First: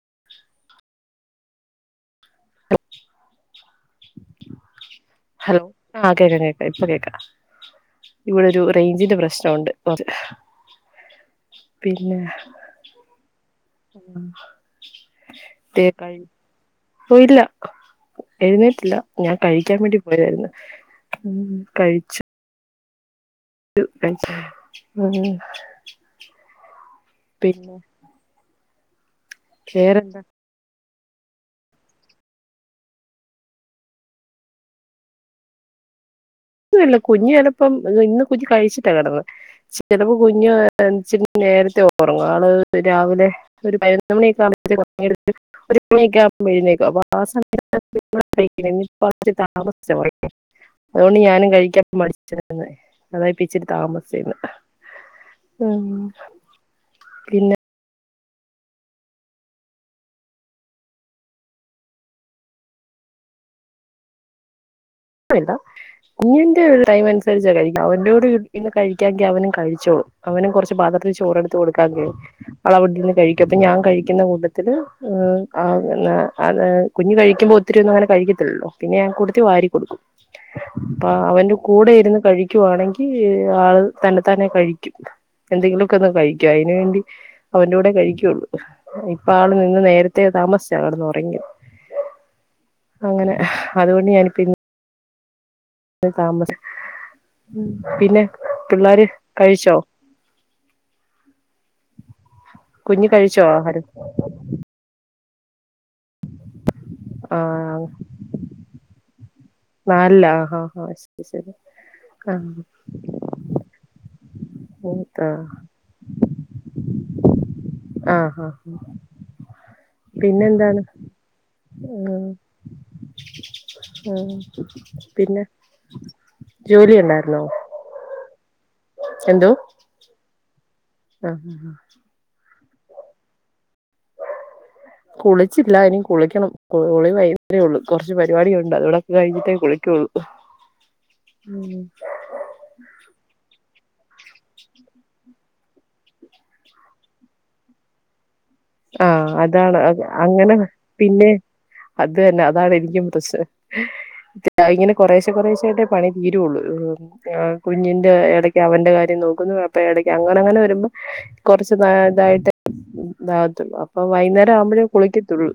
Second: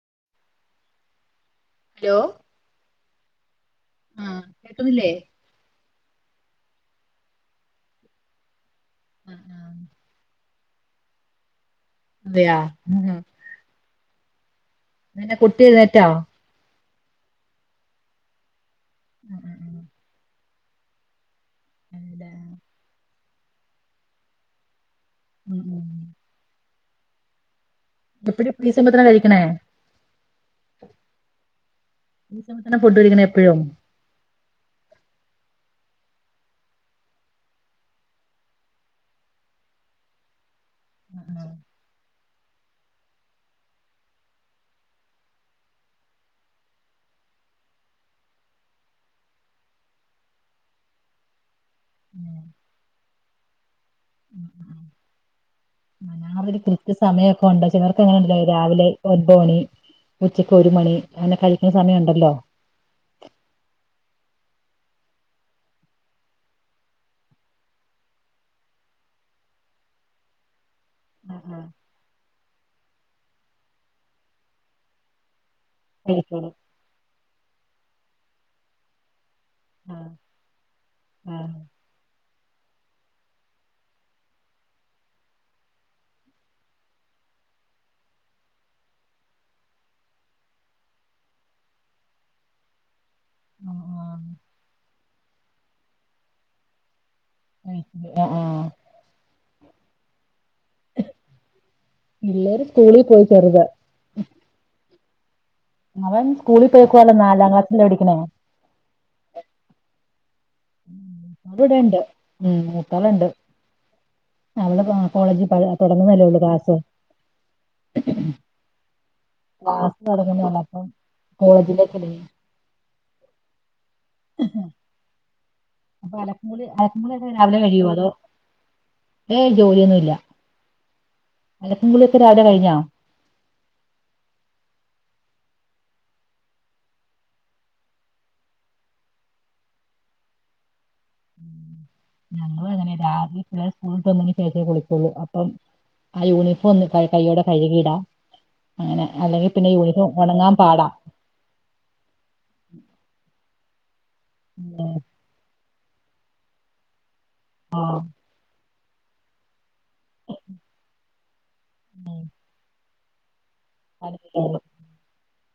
[inaudible] Hello ആ കേക്കുന്നില്ലേ hello ആ കേക്കാം ഇപ്പൊ കേക്കാ ഇവിടെ ഒരു റേഞ്ചിന്റെ ആ ആ പ്രശ്നമുണ്ട് [inaudible] അതെയൊ ഉം പിന്നെ കുട്ടി എഴുന്നേറ്റൊ പോയില്ല എഴുന്നേട്ടില്ല ഞാൻ ഉം ഉം കഴിക്കാൻ വേണ്ടി പോയതായിരുന്നു ഉം കഴിച്ചു അതെല്ലേ ഉം ഉം പിന്നെ എപ്പഴും ഈ സമയത്താണോ കഴിക്ക്ണെ പേരെന്താ ഈ സമയത്താണോ ഫുഡ് കഴിക്കണ എപ്പഴും ഒന്നുല്ല കുഞ്ഞ് ചെലപ്പം ഇന്ന് കുഞ്ഞ് കഴിച്ചിട്ട കെടന്നേ ചെലപ്പോ കുഞ് ഇച്ചിരി നേരത്തെ ഒറ- ആള് രാവിലെ ഒരു പതിനൊന്ന് മണിയൊക്കാകുമ്പത്തേക്ക് ഒറങ്ങിട്ട് ഒരു മണി ആകുമ്പഴേക്ക് എഴുന്നേൽക്കും [inaudible] ഞാനും കഴിക്കാ മടിച്ചെ അതായി ഇച്ചിരി താമസച്ചെ ഇന്ന് ആ ഞാനരു കൃത്യ സമയമൊക്കൊണ്ട് ചിലർക്കങ്ങനെ ഉണ്ട് രാവിലെ ഒൻപത് മണി ഉച്ചക്ക് ഒരു മണി അങ്ങനെ കഴിക്കണ സമയണ്ടല്ലോ ല്ല കുത്തിന്റെ ഒരു ടൈമനുസരിച്ച കഴിക്ക അവന്റെയോട് ഇരുന്ന് കഴിക്കാങ്കി അവനും കഴിച്ചോളൂ അവനും കൊറച്ച് പാത്രത്തി ആ ചോറെടുത്ത് ആ കൊടുക്കാങ്കിലേ ആളവിടിരുന്നു കഴിക്കും അപ്പൊ ഞാൻ കഴിക്കുന്ന കൂട്ടത്തില് കഴിച്ചോളൂ [unintelligible] കുഞ്ഞ് കഴിക്കുമ്പോ ഒത്തിരിയൊന്നും അങ്ങനെ കഴിക്കത്തില്ലല്ലോ പിന്നെ ഞാൻ കൂട്ടത്തി വാരികൊ ആ അപ്പ അവന്റ കൂടെ ഇരുന്ന് കഴിക്കുവാണെങ്കി ആള് തന്നതാനെ കഴിക്കും എന്തെങ്കിലുക്കെന്ന് കഴിക്കും അയ്ന് വേണ്ടി അവന്റൂടെ കഴിക്കുള്ളൂ ഇപ്പൊ ആള് ഇന്ന് നേരത്തെ താമസിച്ചാണ് കെടന്നൊറങ്ങിയത് അങ്ങനെ അതുകൊണ്ട് ഞാനിപ്പന്ന്- അ താമസ പിന്നെ ആഹ് ആഹ് പിള്ളാര് കഴിച്ചോ പിള്ളേര് സ്കൂളിൽ കുഞ്ഞു പോയി കഴിച്ചോ ചെറുത് ആഹാരം അവൻ സ്കൂളിൽ പോയേക്കുവ നാലാം ക്ലാസ്സിലാ ആഹ് പടിക്കണെ ആ അല്ല ആ ആ ശരി ശരി അവളിവിടെണ്ട് ആ ഉം മൂത്താളുണ്ട് അവള് കോളേജ് തുടങ്ങുന്നല്ലയുള്ളൂ ക്ലാസ് അ അ ക്ലാസ് തൊടങ്ങുന്നേള്ള് അപ്പം കോളേജിലേക്കല്ലേ ആ പിന്നെ അപ്പൊ അലക്കൂ കുളി ജോലി അലക്കും കുളിയൊക്ക ഉണ്ടായിരുന്നോ രാവിലെ കഴിയോ അതോ ഏ എന്തോ ജോലിയൊന്നുല്ല ആഹ് അലക്കും കുളിയൊക്കെ രാവിലെ കഴിഞ്ഞോ കുളിച്ചില്ല ഇനി കുളിക്കണം കുളി വൈകുന്നേരെ ഉള്ളു കൊറച്ച് പരിപാടിയൊക്കെ ഒണ്ട് അതുടെക്കെ കഴിഞ്ഞിട്ടേ കുളിക്കുള്ളൂ ഉം ഞങ്ങള്ങ്ങനെയ രാത്രി പിള്ളേര് സ്കൂള് വിട്ട് വന്നിട്ടേ കുളിക്കൂള്ളൂ അപ്പം ആ യൂണിഫോം ഒന്ന് ക കയ്യോടെ കഴുകിടാം ആ അതാണ് അങ്ങനെ പാടാ പിന്നെ അത് തന്നെ അതാണ് എനിക്കും പ്രശ്നം ഇങ്ങനെ കൊറേശ കൊറെശ ആയിട്ടേ പണി തീരുള്ളൂ. ആ ആഹ് കുഞ്ഞിന്റെ ഇടയ്ക്ക് അവൻ ന്റെ കാര്യം നോക്കുന്നുപ്പയടക്ക അങ്ങനെങ്ങനെ വരുമ്പ കുറച്ചു തായിട്ട് ത് അപ്പ വൈന്നേരം ആവുമ്പോഴേ കുളിക്കത്തുള്ളൂ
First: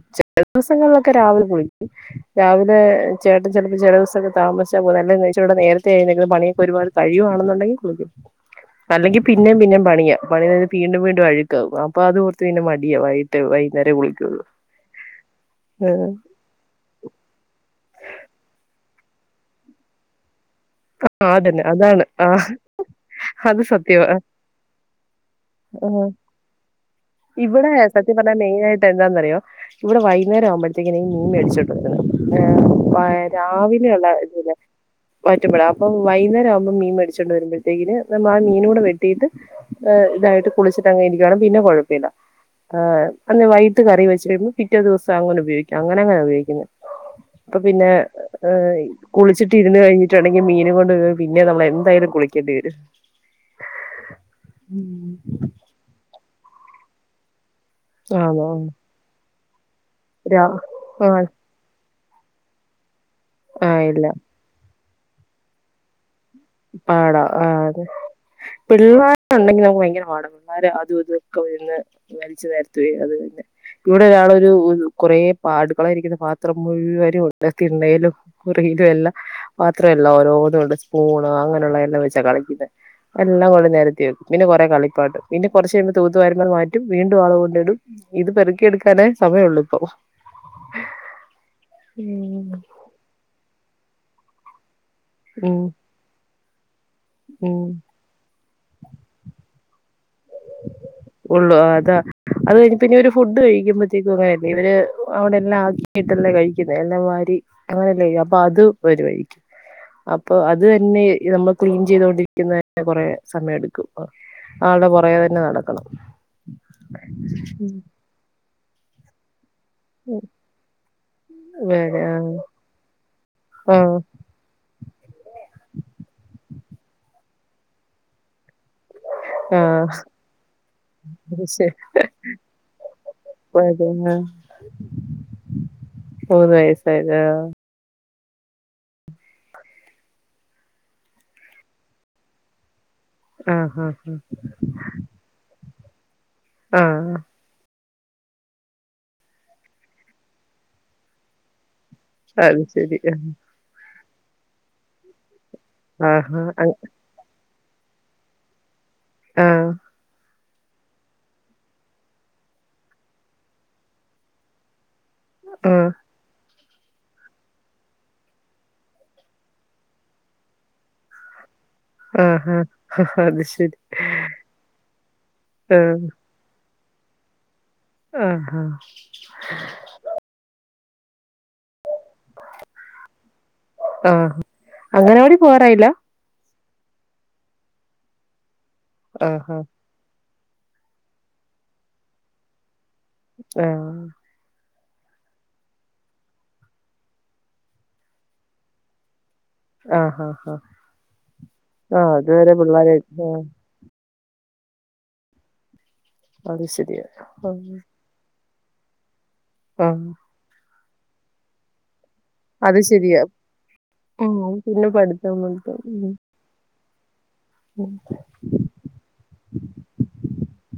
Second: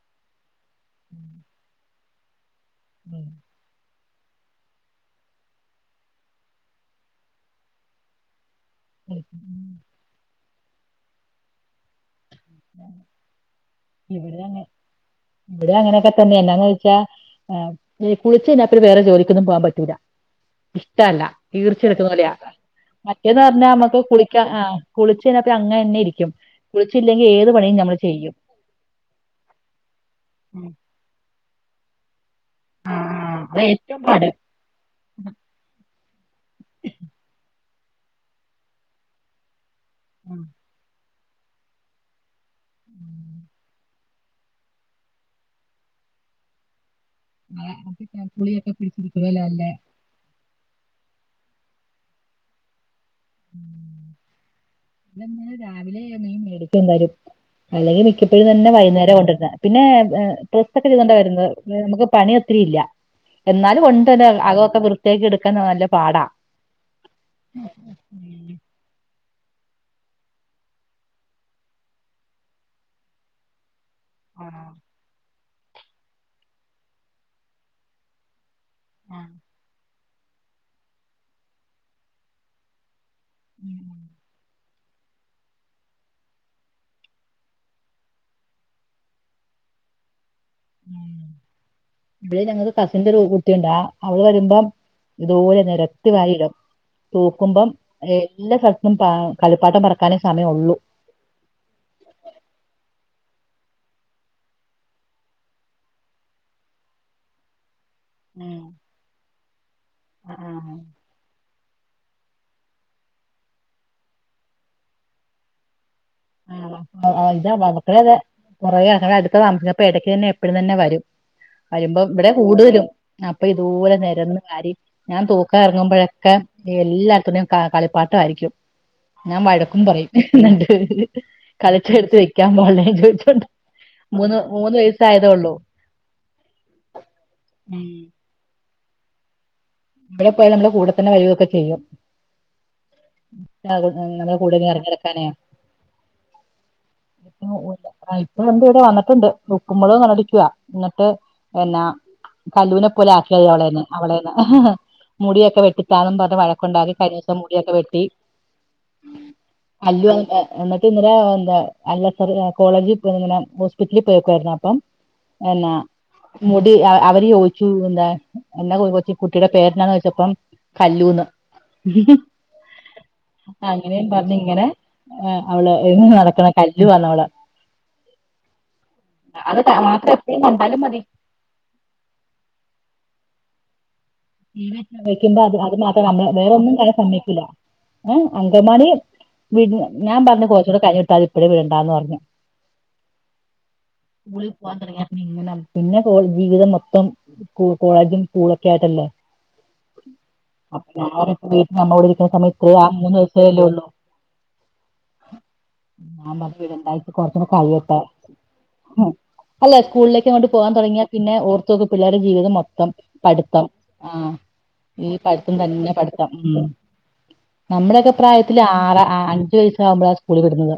ദിവസങ്ങളിലൊക്കെ രാവിലെ കുളിക്കും രാവിലെ ചേട്ടൻ ചിലപ്പോ ചിലസോം താമസാ കൊറേ എന്നെ ഇടെ നേരത്തെ എഴുനേച്ചു പണിയൊക്കെ ഒരുപാട് നേരെത്തെ കഴിയവാണെന്നുണ്ടെിൽകുളിക്കും അല്ലെങ്കിൽ പിന്നേം പിന്നേം പണിയാ പണിത് വീണ്ടും വീണ്ടും അഴുക്കാവും അപ്പൊ അത് ഓർത്ത് പിന്നെ മടിയ വൈകിട്ട് വൈകുന്നേരേ കുളിക്കുള്ളൂ ഇവിടെ അങ്ങനെ ഇവിടെ അങ്ങനെയൊക്കെ തന്നെ എന്നാന്ന് വെച്ചാഇ കുളിച്ച്കഴിഞ്ഞപിന്നെ വേറോരു ജോലിക്കൊന്നും പോകാൻ പറ്റൂല ഇഷ്ടല്ല ആ അതന്നെ അതാണ് തീർച്ചയെടുക്കുന്ന ആ പോലയ മറ്റേന്ന് അത് പറഞ്ഞാൽ നമ്മക്ക് സത്യവാ കുളിക്കാ അ കുളിച്ചയിഞ്ഞ പിന്ന അങ്ങന്നെ ഇരിക്കും കുളിച്ചയ്യ്ഞ്ഞാ. ഇവിടെ സത്യം പറഞ്ഞാൽ മെയിനായിയിട്ട് എന്താന്നറിയോ ഇവിടെ വൈന്നേരം ഉം ആവുമ്പോഴത്തേന് ഈ മീൻ മേടിച്ചോണ്ട് വരുന്നേ ആ എ അതാ ഏറ്റവും രാവിലെയുള്ള പാട് ഇതില അപ്പ വൈകുന്നേം ആവുമ്പോ മീൻ മടിച്ചൊണ്ട് വരുമ്പോഴത്തേക്ക് നമ്മ ആ മീനൂടെ വെട്ടിട്ട് ഉം ഇതായിട്ട് കുളിച്ചിട്ട് അങ്ങെ ഇരിക്കും പിന്നെ കുഴപ്പല്ല ആ അന്ന് വൈട്ട് കറി വെച്ച് കഴിയുമ്പോൾ പിറ്റേ ദിവസം അങ്ങനെ ഉപയോഗിക്കും അങ്ങനെ അങ്ങനെ ഉപയോഗിക്കുന്നെ അപ്പൊ പിന്നെ കുളിയൊക്കെ ഏഹ് പിടിച്ചിരിക്കുവല്ലോ കുളിച്ചിട്ട് അല്ലേ ഇരുന്ന് കഴിഞ്ഞി ഇുണ്ടെങ്കിൽ മീൻ കൊണ്ട് പോരുമ്പോ പിന്നെ നമ്മള എന്തായാലും കുളിക്കേണ്ടി വരും ഇങ്ങെ രാവിലെ മേടിക്ക് എന്തായാലും അല്ലെങ്കിൽ ആണോ മിക്കപ്പോഴും തന്നെ വൈകുന്നേരം കൊണ്ടരുന്നെ പിന്നെ രാ പ്രസ് ഒക്കെ ചെയ്തുകണ്ട ആഹ് വരുന്നത് നമുക്ക്. പണി ഒത്തിരി ഇല്ല എന്നാലും ആഹ് ഇല്ല ഒണ്ട് തന്നെ അകൊക്കെ വൃത്തിയാക്യടുക്കാ നല്ല പാടാ പാട ആ അതെ ഉം പിള്ളേരു ഉണ്ടെങ്കി നമുക്ക് ഭയങ്കര പാട പിള്ളേർ അതും ഇതൊക്കെ വീട്ടി വലച്ചു വാരി അത്. ന്നെ [unintelligible] ഇവിടെ ആ ഒരാളൊരു കുറെ പാടുകളായിരിക്കുന്ന പാത്രം മുഴുവരും ഉണ്ടത്തി തിണ്ണേലും റീലും എല്ലാം ആ പാത്രം എല്ലാം ഓരോന്നുംണ്ട് സ്പൂണ് അങ്ങനെയുള്ള എല്ലാം വെച്ചാ കളിക്കുന്നെ എല്ലാം കൊണ്ട് ഉം നേരത്തി വെക്കും പിന്നെ കുറെ കളി പിന്നെ കുറച്ച കഴുമ്പോൾ തൂത്തുവരുമ്പോ മാറ്റും വീണ്ടും ആളു കൊണ്ട ഇടും ഇത് പെറക്കിയെടുക്കാനേ സമയമള്ളൂ ഇപ്പൊ. ഇബടെ ഞങ്ങള്ക്ക് കസിന്റ ഒരു കുട്ടിയുണ്ട് ആ അവള് വരുമ്പം ഇതുപോല ഉം നെരത്തി വായിടും ഉം തൂക്കുമ്പം എല്ലാ സ്ഥലത്തും കളിപ്പാട്ടം പറക്കാനേ സമയ ഉള്ളു ഉള്ളൂ അതാ, അത് കഴിഞ്ഞ പിന്നെ ഒരു ഫുഡ് കഴിക്കുമ്പഴത്തേക്കും അങ്ങനെയല്ല ഇവര് അവിടെ എല്ലാം ആക്കിയിട്ടല്ലേ കഴിക്കുന്നത് എല്ലാ വാരി അങ്ങനല്ലേ അപ്പൊ ഉം. അത് വരുവാരിക്കും ആ, അപ്പൊ ആ, അത് തന്നെ നമ്മ ക്ലീൻ ചെയ്തോണ്ടിരിക്കുന്നെ കൊറെേ സമയം എടുക്കും. ആൾടെ പുറകെ തന്നെ നടക്കണം. ആ അവടെത കൊറ അ അടുത്ത ത പ്പ ഇടയ്ക്ക് തന്നെ എപ്പഴും തന്നെ വരും വേറെ വരുമ്പോ ഇവിടെ കൂടുതലും അപ്പൊ ഇതുപോല ആഹ് നെരന്ന് കാര്യ ഞാൻ തൂക്ക ഇറങ്ങുമ്പോഴൊക്കെ എല്ലാർത്തു ടെയും കളിപ്പാട്ടയിരിക്കും ഞാൻ വഴക്കും ആഹ് പറയും രണ്ട് ഹ് ഹ് ശരി കളിച്ചെ ടുത്ത് വെക്കാൻ പോട്ടേ ചോദിച്ചോണ്ട് മൂന്ന് മൂന്ന് വയസ്സായതേ ഉള്ളു മൂന്ന് വയസ്സായതാ മം ഇവിടെ പോയാൽ നമ്മുടെ കൂടെത്തന്നെ വരു ഒക്കെ ചെയ്യും ആഹ് ങ്ങളെ കൂടെ എരഞ്ഞെടുക്കാനെ ആഹ് ആഹ് [unintelligible] ഇപ്പൊ എന്ത് ഇവിടെ വന്നിട്ടുണ്ട് ഉക്കുമ്പോളും കണ്ടടിക്കുവാ എന്നിട്ട് എന്നാ അത് കല്ലൂവിനെ ശരി പോലെ ആക്കിയത് അവളേന്ന് അവളേനെ ഹ് ഹ് മുടിയൊക്കെ വെട്ടിത്താന്നും പറഞ്ഞ് ആഹ് ആഹ് വഴക്കുണ്ടാക്കി കഴിഞ്ഞവസം മുടിയൊക്കെ വെട്ടി ആഹ് അല്ലു എ എന്നിട്ട് ഇന്നലെ എന്താ അല്ല സർ കോളേജിൽ ഇങ്ങനെ ഹോസ്പിറ്റലിൽ പോയിക്കായിരുന്നു അപ്പം. എന്നാ ആഹ് മുടി അ അവര് ചോദിച്ചു ന്താ എന്ന ഓചു കുട്ടിടെ [unintelligible] പേരെനാന്ന് ചോതിച്ചപ്പേ കല്ലൂന്ന് മ് മം ആഹ് ആഹ് അത് ഹ് ശരി അങ്ങനേം പറഞ് ങ്ങനെ അവള് ഹ്‌ [unintelligible] ആഹ് ഹ് നടക്ന്ന [unintelligible] ആഹ് അ ആ.. [unintelligible] ഇപ്പഴും കണ്ടാലും മതി ആഹ് ീ വക് അങ്ങനവാടി വക്കുമ്പോ അത് അത് പോവാറായില്ല മാത്ര [unintelligible] വേറെൊന്നും [unintelligible] സമൈക്കില്ല അമ് അങ്കമാണി ആഹ് വിട് ഞാൻ പറഞ്ഞ പോച്ച കൂ കഞ്ഞി വിട്ടാ അ ഇപ്പോഴെ വിടണ്ടാന്നറഞ്ഞു ആഹ... പോവാൻ തോടങ്ങ്യ പിണങ്ങന പിന്നെ ജീവിതം മൊത്തം കോളേജും സ്കൂളൊക്കെ ആയിട്ടല്ലേ ആഹ് ആഹ് ആഹ് അപ്പൊ അതുവരെ പിള്ളേരെ ആഹ് [unintelligible] മ്മ [unintelligible] അത് ശരിയാ വീടെണ്ടായി കൊറത്തന്ന ആഹ് കഴിയട്ടെ ഹ്, അല്ല ആഹ് സ്കൂളിലേക്ക് കൊണ്ട് പോകാൻ തുടങ്ങിയാൽ പിന്നെ [unintelligible] പിള്ളേരുടെ ജീവിതം അത് മൊത്തം ശരിയാ പഠിത്തം ആഹ ഉം പിന്നെ ഈ പഠിത്തം പഠിത്തും പഠിത്തം തന്നെ ഉം പഠിത്തം ഉം നമ്മുടെയൊക്കെ പ്രായത്തില് ആറ അഞ്ചു വയസ ആകുമ്പോഴാ സ്കൂള് വിടുന്നത്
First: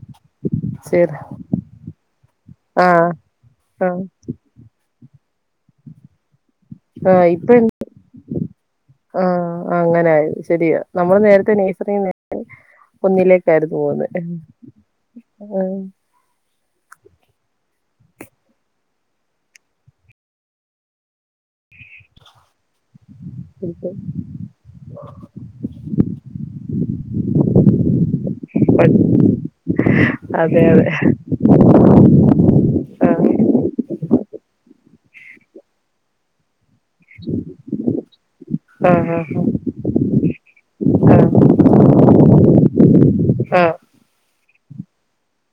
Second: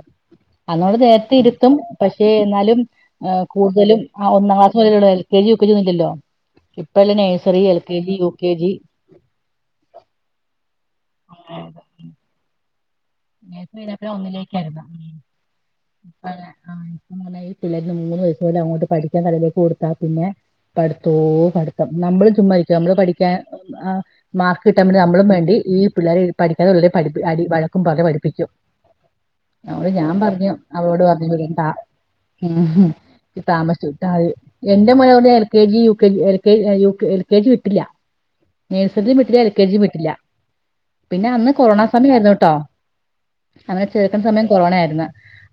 [unintelligible] ശരി നേരത്തെ ഇരുത്തും പക്ഷേ എന്നാലും ആഹ് ആ കൂടുതലും ആഹ് ആ ഒന്നാം [unintelligible] L. K. G, U. K. G. ഒന്നുലില്ലലോ ഇപ്പല്ലേ nursery, L. K. G, U. K. G ആഹ അങ്ങനെയത് ശരിയാ നമ്മള് നേരത്തെ [unintelligible] പോകുന്നെ [unintelligible] ഒന്നിലേക്കായിുന്ന [inaudible] ആഹ ഇപ്പ പറഞ്ഞഈ പിള്ളേര് മൂന്ന് വയസ്സ് പോലെ അങ്ങോട്ട് പഠിക്കാൻ കടയിലേക്ക് കൊടുത്താ പിന്നെ പഠത്ത പോവും നമ്മ ചുമ്മാ ഇരിക്കിയ പഠാൻ മാർക്ക് കിട്ടാൻ വേണ്ടി നമ്മളും വണ്ടി ഈ പിള്ളേരെ ഠഠ [unintelligible] വഴക്കും പോലെ പഠിപ്പിക്കും അവൾ ഞാൻ പറഞ്ഞു അതെ അതെ അവരോട് പറഞ്ഞു വിരണ്ടാ മ്‌ഹ് ആഹ് താമസ്ച്ട്ട എന്റെ [unintelligible] L. K. G. U. K. G [inaudible] U. K, L. K. G. വിട്ടില്ല നേഴ്സറിം ആഹ് വിട്ടില്ല എൽ. കെ. ജി. യും വിട്ടില്ല പിന്നെ ആഹ് അന്ന് കൊറോണ സമയയിരുന്നു കേട്ടോ അവനെ ചോർക്കുന്ന സമയത്ത് കെറോണ ആയിരുന്നു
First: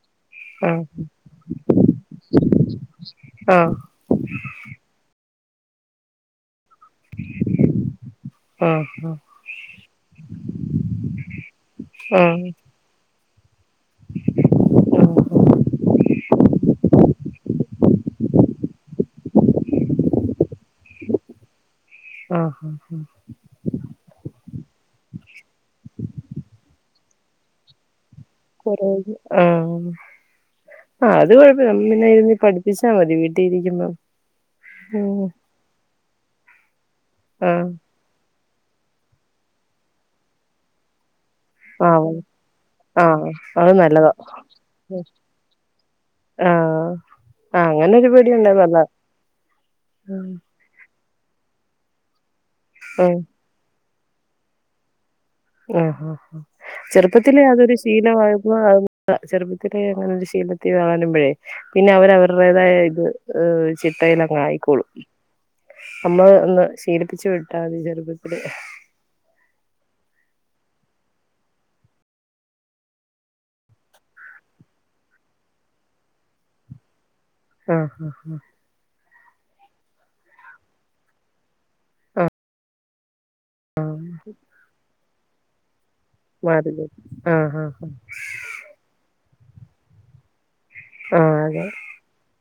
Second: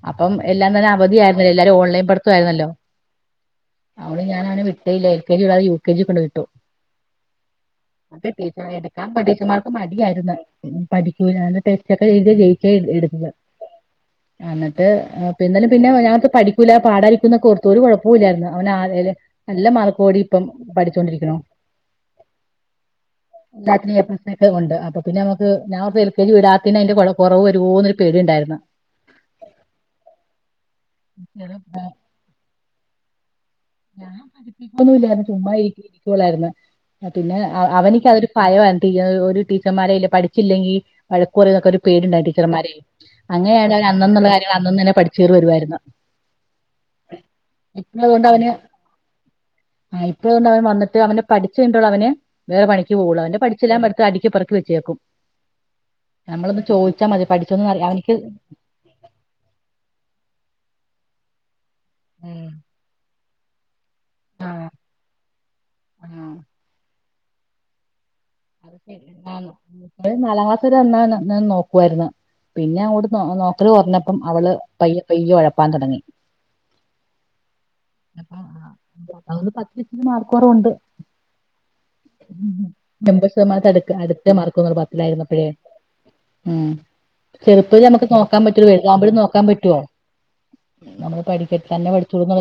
അപ്പം എല്ലാം തന്നെ അവധിയായിരുന്നല്ലോ എല്ലാരും ഓൺലൈൻ പടുത്തായിരുന്നാലോ ആഹ് ആഹ് അവള് ഞാൻ [unintelligible] വിട്ടീല്ലേ എൽ. കെ. ജി വിടാതെ യു. കെ. ജി കൊണ്ട് വിട്ടു [unintelligible] ീച്ചറെ ആഹ് എടുക്കാൻ ആഹ് ഠീിച്ചമാർക്ക് മടിയായിര്ന്ന് [unintelligible] [unintelligible] ആഹ് ആഹ് ആഹ് ആഹ് ആ ന്നിട്ട് -പിനല്ല പിന്നെ ഞാന ഓൺ പഠിക്കൂില്ല, പാടാരിക്കുംനോക്കെ ഓർ ത്തു ഒരു കൊഴപ്പവും ഇല്ലായിരുന്നു അവൻ ആ -ൽ നല്ല മാർക്ക് ഓടി ഇപ്പം പാടിച്ചുകൊണ്ടിരിക്കുന്നു ആഹ് എല്ലാറ്റിനെപ്ലസക്കെഒണ്ട് -അപ് [unintelligible] അപ്പപിന്ന നമക്ക് ഞാപ് എൽ. കെ. ജി വിടാത്തിന്ന് അയിന്റെ കൊറ കൊറവെരോന്നു [unintelligible] ആമ് ആ അത് കുഴപുല പിന്നെ ഇരുന്ന് പഠിപ്പിച്ചാമതി വീട്ട ഞാൻ പഠപ്പിക്കന്നുല്ലായിരുന്നു ചുമ്മാ ഇരിക്കി ഇരിക്കുവലായിരന്നു പിന്നെഅ ആഹ് അവനക്കഅതൊരു ഭയമായി ഒരു ടി ടീച്ചർമാര അല്ല പഠിച്ചില്ലെങ്കി വഴക്ക് [unintelligible] ആഹ് പേടിണ്ടാർന്നു ടീച്ചർമാരെ, ആഹ് അത് അങ്ങനെയാണെങ്ക നല്ലതാ അന്നന്നുള്ള കാര്യങ്ങള് അന്നന്ന് തന്നെ പഠിചോര് വരുവായിരുന്നു ആഹ് ആ അവന് [unintelligible] ആ ഇപ്പോ അവൻ വന്നിട്ട് അവനെ പഠിച്ചു [unintelligible] കൈനിട്ടേ ഉള്ളൂ അവന് വേറെ പണിക്ക് പോകുള്ളൂ അവന്റെ പഠിച്ചെല്ലാം പടുത്ത് അടുക്കി പൊറുക്കി വെച്ചേക്കും. ആഹ ആഹ ആ നമ്മളൊന്ന് ചോദിച്ചാൽ മതി ചെറുപ്പത്തിലെ അതൊരു പഠിച്ചൊന്നും ശീല അവനിക്ക് ആയപ്പോ [unintelligible] ചെറുപ്പത്തിലെ അങ്ങനെ ഒരു ശീലത്തിൽ വളർത്തി മ്പഴേ പിന്നെ ഉം. അവരവരുടേത് ആയ ഇത് [unintelligible] ആ ചിട്ടയിലങ്ങായിക്കോളും ആ നമ്മള് ഒന്ന് ശീലിപ്പിച്ച് വിട്ടാൽ മതി [unintelligible] ആന്ന് ഒര് നാലാംക്ലാസരെ അന്ന എന്നന്ന് ഞാ നോക്വർന്ന് പിന്നെ അവിടെന്ന് നോക്കല് കുറഞ്ഞപ്പം അവള് പയ്യ പയ്യ ഒഴപ്പാൻ തുടങ്ങി ഉ അപ്പ ആഹ അ പത്ത് ലന് മാർക്കൊറവുണ്ട് ആഹ് അടു അടുത്ത മർക്കന്ന പത്തിലായിനരുന്നപ്പഴേ ഉം മാറി കിട്ടും ആഹ് ചെറുപ്പം ആഹ് നമുക്ക് നോക്കാൻ പറ്റൂ വലുതാമ്പോഴും നോക്കാൻ പറ്റുവോ നമ്മള് ആഹ് പഠിക്ക അതെ തന്നെ പഠിച്ചോന്ന്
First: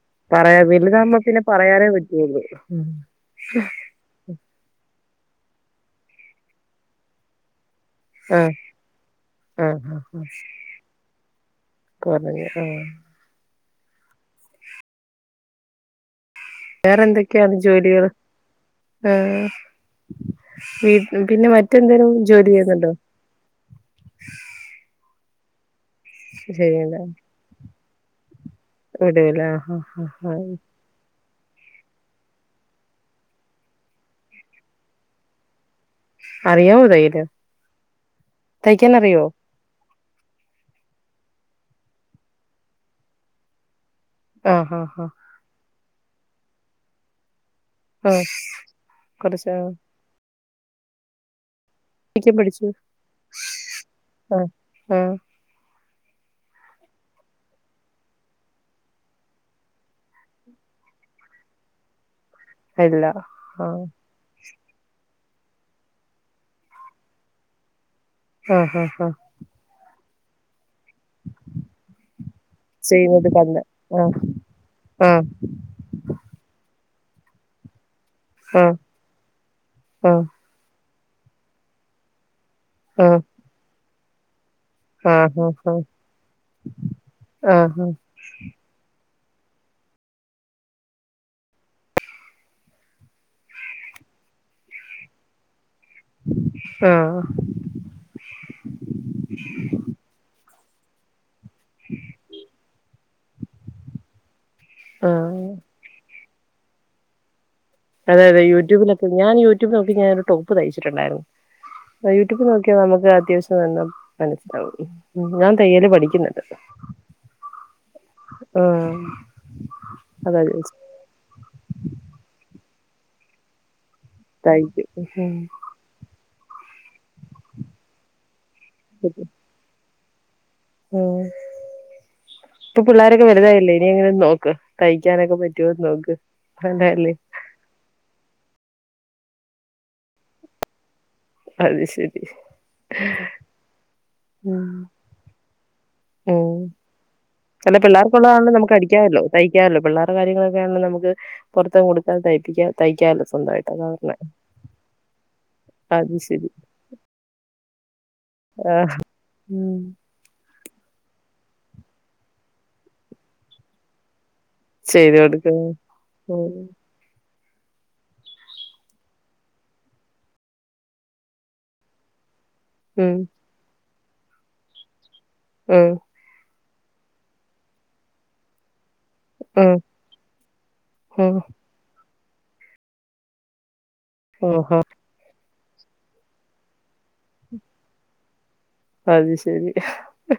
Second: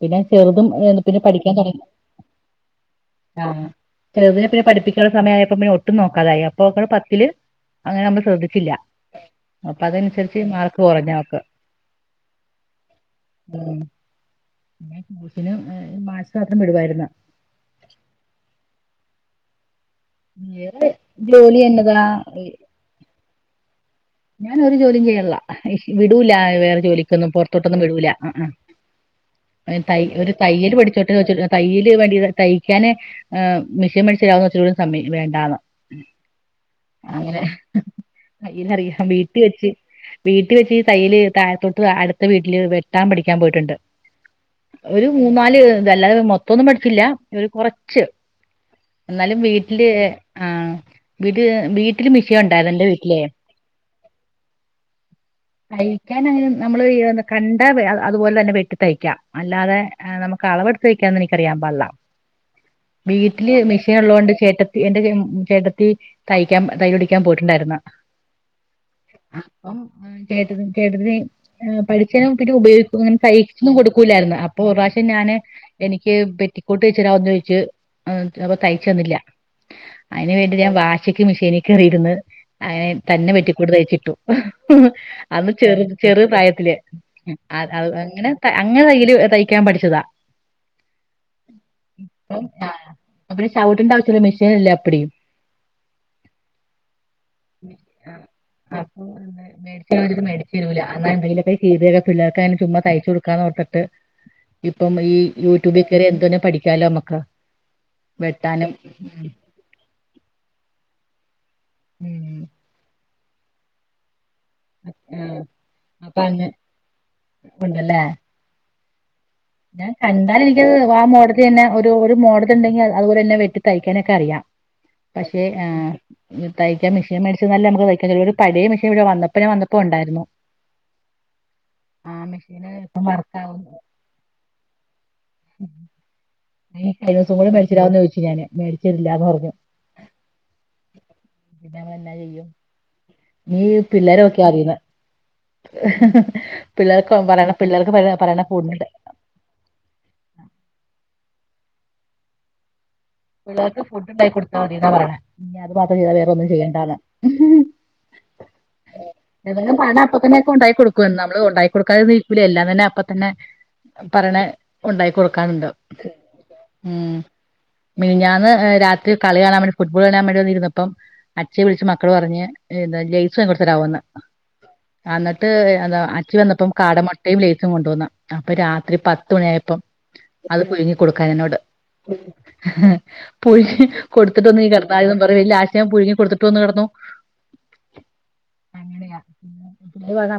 പിന്നെ പറയാ ചെറുതും വലുതാകുമ്പോ പിന്നെ പഠിക്കാൻ തുടങ്ങി പറയാനേ പറ്റുള്ളൂ ആഹ് ആ ചിലതിനെ പിന്നെ പഠിപ്പിക്കാനുള്ള സമയ ആയപ്പോ പിന്നെ ഒട്ടും നോക്കാതായി അപ്പോ പത്തില് അങ്ങനെ നമ്മൾ ശ്രദ്ധിച്ചില്ല ആഹ് അപ്പൊ ആഹ് അതനുസരിച്ച് മാർക്ക് കുറഞ്ഞ അവൾക് കൊറേ ആഹ് മനസ്സിലായില്ല വേറെ എന്തൊക്കെയാണ് ജോലികൾ ഏ വേറെ ഈ പിന്നെ ജോലി എന്നതാ മറ്റെന്തോലും ജോലി ചെയ്യുന്നുണ്ടോ ഞാൻ ഒരു ജോലിയും ചെയ്യണില്ല വിടൂല വേറെ ചെയ്യണ്ട ജോലിക്കൊന്നും പുറത്തോട്ടൊന്നും വിടൂല വിടൂല ആഹ് ത ഒരു തയ്യല്‌ പഠിച്ചോട്ടെ തയ്യയില് വേണ്ടി തയ്ക്കാന് മെഷീൻ മേടിച്ചരാവോ ന്ന് ചോദിച്ചിട്ട് സമ്മയ്ക്കു ല വേണ്ടന്ന് അറിയാമൊ തയ്യല് തൈക്കാനറി തയ്യലറിയാം വീട്ടിൽ വെച്ചി വീട്ടിൽ വെച്ച്ഈ തയ്യൽ താഴത്തോട്ട് അടുത്ത വീട്ടില് വെട്ടാൻ പഠിക്കാൻ പോയിട്ടുണ്ട് ആഹ് ആഹ് ഒരു മൂന്നാല് തഅല്ലാതെ മൊത്തം ന്നു പഠിച്ചില്ല ഒരു കുറച്ച് ആഹ് ആഹ് എന്നാലും കൊറച്ച് വീട്ടില് ആ വീട് വീട്ടില് മിഷീൻ ഉണ്ടായത് എന്റെ വീട്ടിലേ ആഹ ആഹ തയ്ക്കാൻ അങ്ങനെ നമ്മള് കണ്ട അതുപോലെ തന്നെ വെട്ടി തയ്ക്കാം അല്ലാതെ നമുക്കളന്ന്‌ വക്കാ എനിക്കറിയാൻ പാടില്ല ഇല്ല വീട്ടില് ആഹ് മെഷീൻ ഉള്ളത് കൊണ്ട് ചേട്ടൻ എന്റെ ചേട്ടത്തി തയ്ക്കാൻ തൈ പടിക്കാൻ പോയിട്ടുണ്ടായിരുന്നു ആഹ് ഹഹ ഹഹ ആ കേട്ട്ണ് കെടതി പഠിച്ചേതിനും പിന്നെ ഉപയോഗിക്ക അങ്ങനെ ചെയ്യുന്നത് കണ്ട് തൈചൊന്നും ആഹ് കൊടുക്കൂല്ലായിരുന്നു അപ്പൊ ഒരു പ്രാവശ്യം ഞാന് എനിക്ക് പെറ്റിക്കോട്ട് ടീച്ചറാവാന്ന് ചോയ്ച്ച് അപ്പൊ ആഹ് തയ്ച്ച തന്നില്ല ആഹ് അതിന് വേണ്ടി ഞാൻ വാ ഉച്ചയ്ക്ക് മിഷീന കയറിയിരുന്ന് അഎൻ ആഹ് തന്നെ പെറ്റിക്കോട്ട്തയ്ച്ചിട്ടു ആഹ് അന്ന് ആഹ് ചെറു ആഹ് ചെറു പ്രായത്തില് ആഹ് അങ്ങനെ അങ്ങനെ തയ്യില് തയ്ക്കാൻ പഠിച്ചതാ ആ അ ചവിട്ടണ്ടാവച്ചല്ലോ മെഷീനല്ലേ അപ്പി ടി ആഹ അപ്പൊ മേടിച്ചത് മേടിച്ചരൂല അതാ എന്ത ശീതയക്കെ പിള്ളേർക്ക് അതിന് ചുമ്മാ തയ്ച്ചു കൊടുക്കാന്നോർത്തിട്ട് ഇപ്പം ഈ ആഹ് യൂട്യൂബിൽ കേയറി എന്തോരം പഠിക്കാലോമ്മക്ക് അതെ അതെ യട്യൂബിലൊക്കെ ഞാൻ യൂടൂബ് നോക്കീട്ട് ഞാനൊരു ടോപ്പ് തയിച്ചിട്ടുണ്ടായിരുന്നു ഉം ഉം യൂട്യൂബിൽ നോക്കിയ നമുക്ക് അത്യാവശ്യം നല്ല മനസിലാവ ആഹ് ഞാൻ തയ്യല് അപ്പൊ പഠിക്കുന്നുണ്ട് അങ്ങ് ഉണ്ടല്ലേ ആ ഞാൻ കണ്ടാലത്എനിക്ക്ആ മോഡല്ത്തന്നെ ഒരു ഒരു മോഡണ്ടെങ്കി അതുപോലെന്നെ വെട്ടിതൈക്കും തയ്ക്കാനൊക്കെ അറിയാം തയ്ക്കും ഉം പക്ഷെ തയ്ക്കാൻ മിഷീൻ മേടിച്ച നല്ല നമുക്ക് തയ്ക്കാൻ കഴിയു പഴയ മെഷീൻ ഇവിടെ വന്നപ്പ ഞാ വന്നപ്പോ ഉണ്ടായിരുന്നു ഉം ആ മെഷീന് ഇപ്പൊ ഇപ്പം പിള്ളോരൊക്കെ വർക്കാവും വലുതായല്ലേ ഇനി അങ്ങനെ നോക്ക് തയ് തൈക്കാനൊക്കെ പറ്റുവോന്ന് നോക്ക് ഈ കഴിഞ്ഞ വേണ്ടല്ലേ ദിവസം കൂടെ മേഡിച്ചുവന്ന് ചോദിച്ചു ഞാന് മേഡിച്ചരൂല്ലന്ന് പറഞ്ഞു പിന്നാ അത് ഞാനെന്നാ ശരി ചെയ്യും നീ പിള്ളേരെ നോക്ക്യാ ഉം മതീന്ന് ഉം പിള്ളേർക്ക് പറയണ അല്ല പിള്ളേർക്ക് പറ പറയണ പിള്ളേർക്കുള്ളതാണല്ലോ നമുക്ക് ഫുഡ് ല് അടിക്കാമല്ലോ തയ്ക്കാമല്ലോ പിള്ളേരുടെ കാര്യങ്ങളൊക്കെ ആണല്ലോ നമുക്ക് പുറത്തും കൊടുക്കാതെ തൈപിക്ക പിള്ളേർക്ക് ഫുഡ് ഉണ്ടാക്കി കൊടുത്താ മതിന്നാ പറയണ ഇനി അത് മാത്രം ചെയ്താ വേറെ ഒന്നും ചെയ്യണ്ടാന്ന്. [unintelligible] ആഹ് ഉം [unintelligible] ഉണ്ടായി കൊടുക്കും നമ്മള് ഒണ്ടായി കൊടുക്കാത ഇക്കൂല എല്ലാം തന്നെ അപ്പ തന്നെ പറയണ ഉണ്ടായി ചെയ്ത് കൊടുക്കും കൊടുക്കാനുണ്ട് ഉം ഉം മിന്ഞാന്ന് രാത്രി കളികാണാൻ വേണ്ടി ഫുട്ബോൾ കാണാൻ വേണ്ടി വന്നിരുന്നപ്പം അച്ചെ വിളിച്ച് മക്കള് പറഞ്ഞ് ഏത ഉം ലെയ്സ് [unintelligible] ത്തരാവോന്ന് അന്നിട്ട് ഉം എന്താ അച്ചി വന്നപ്പം കാടമൊട്ടേം ലേസും കൊണ്ടുവന്ന് അപ്പൊ രാത്രി ത്രി പത്ത് ഉം മണിയായപ്പം അത് ഉം പുയുങ്ങികൊടുക്കാനെന്നോട് പുയ് കൊടുത്തിട്ടൊന്നും ഓഹോ [unintelligible] ഞാൻ പുഴുങ്ങി കൊടുത്തിട്ടു വന്ന് കെടന്നു. അങ്ങനെയ അത് ശരി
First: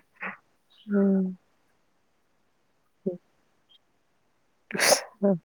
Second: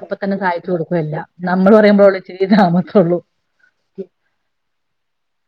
അപ്പ തന്നെ സായിച്ചു കൊടുക്കുവ ഉം എല്ല. നമ്മള് പറയുമ്പോ ഇതമ്മത്തൊള്ളൂ [unintelligible]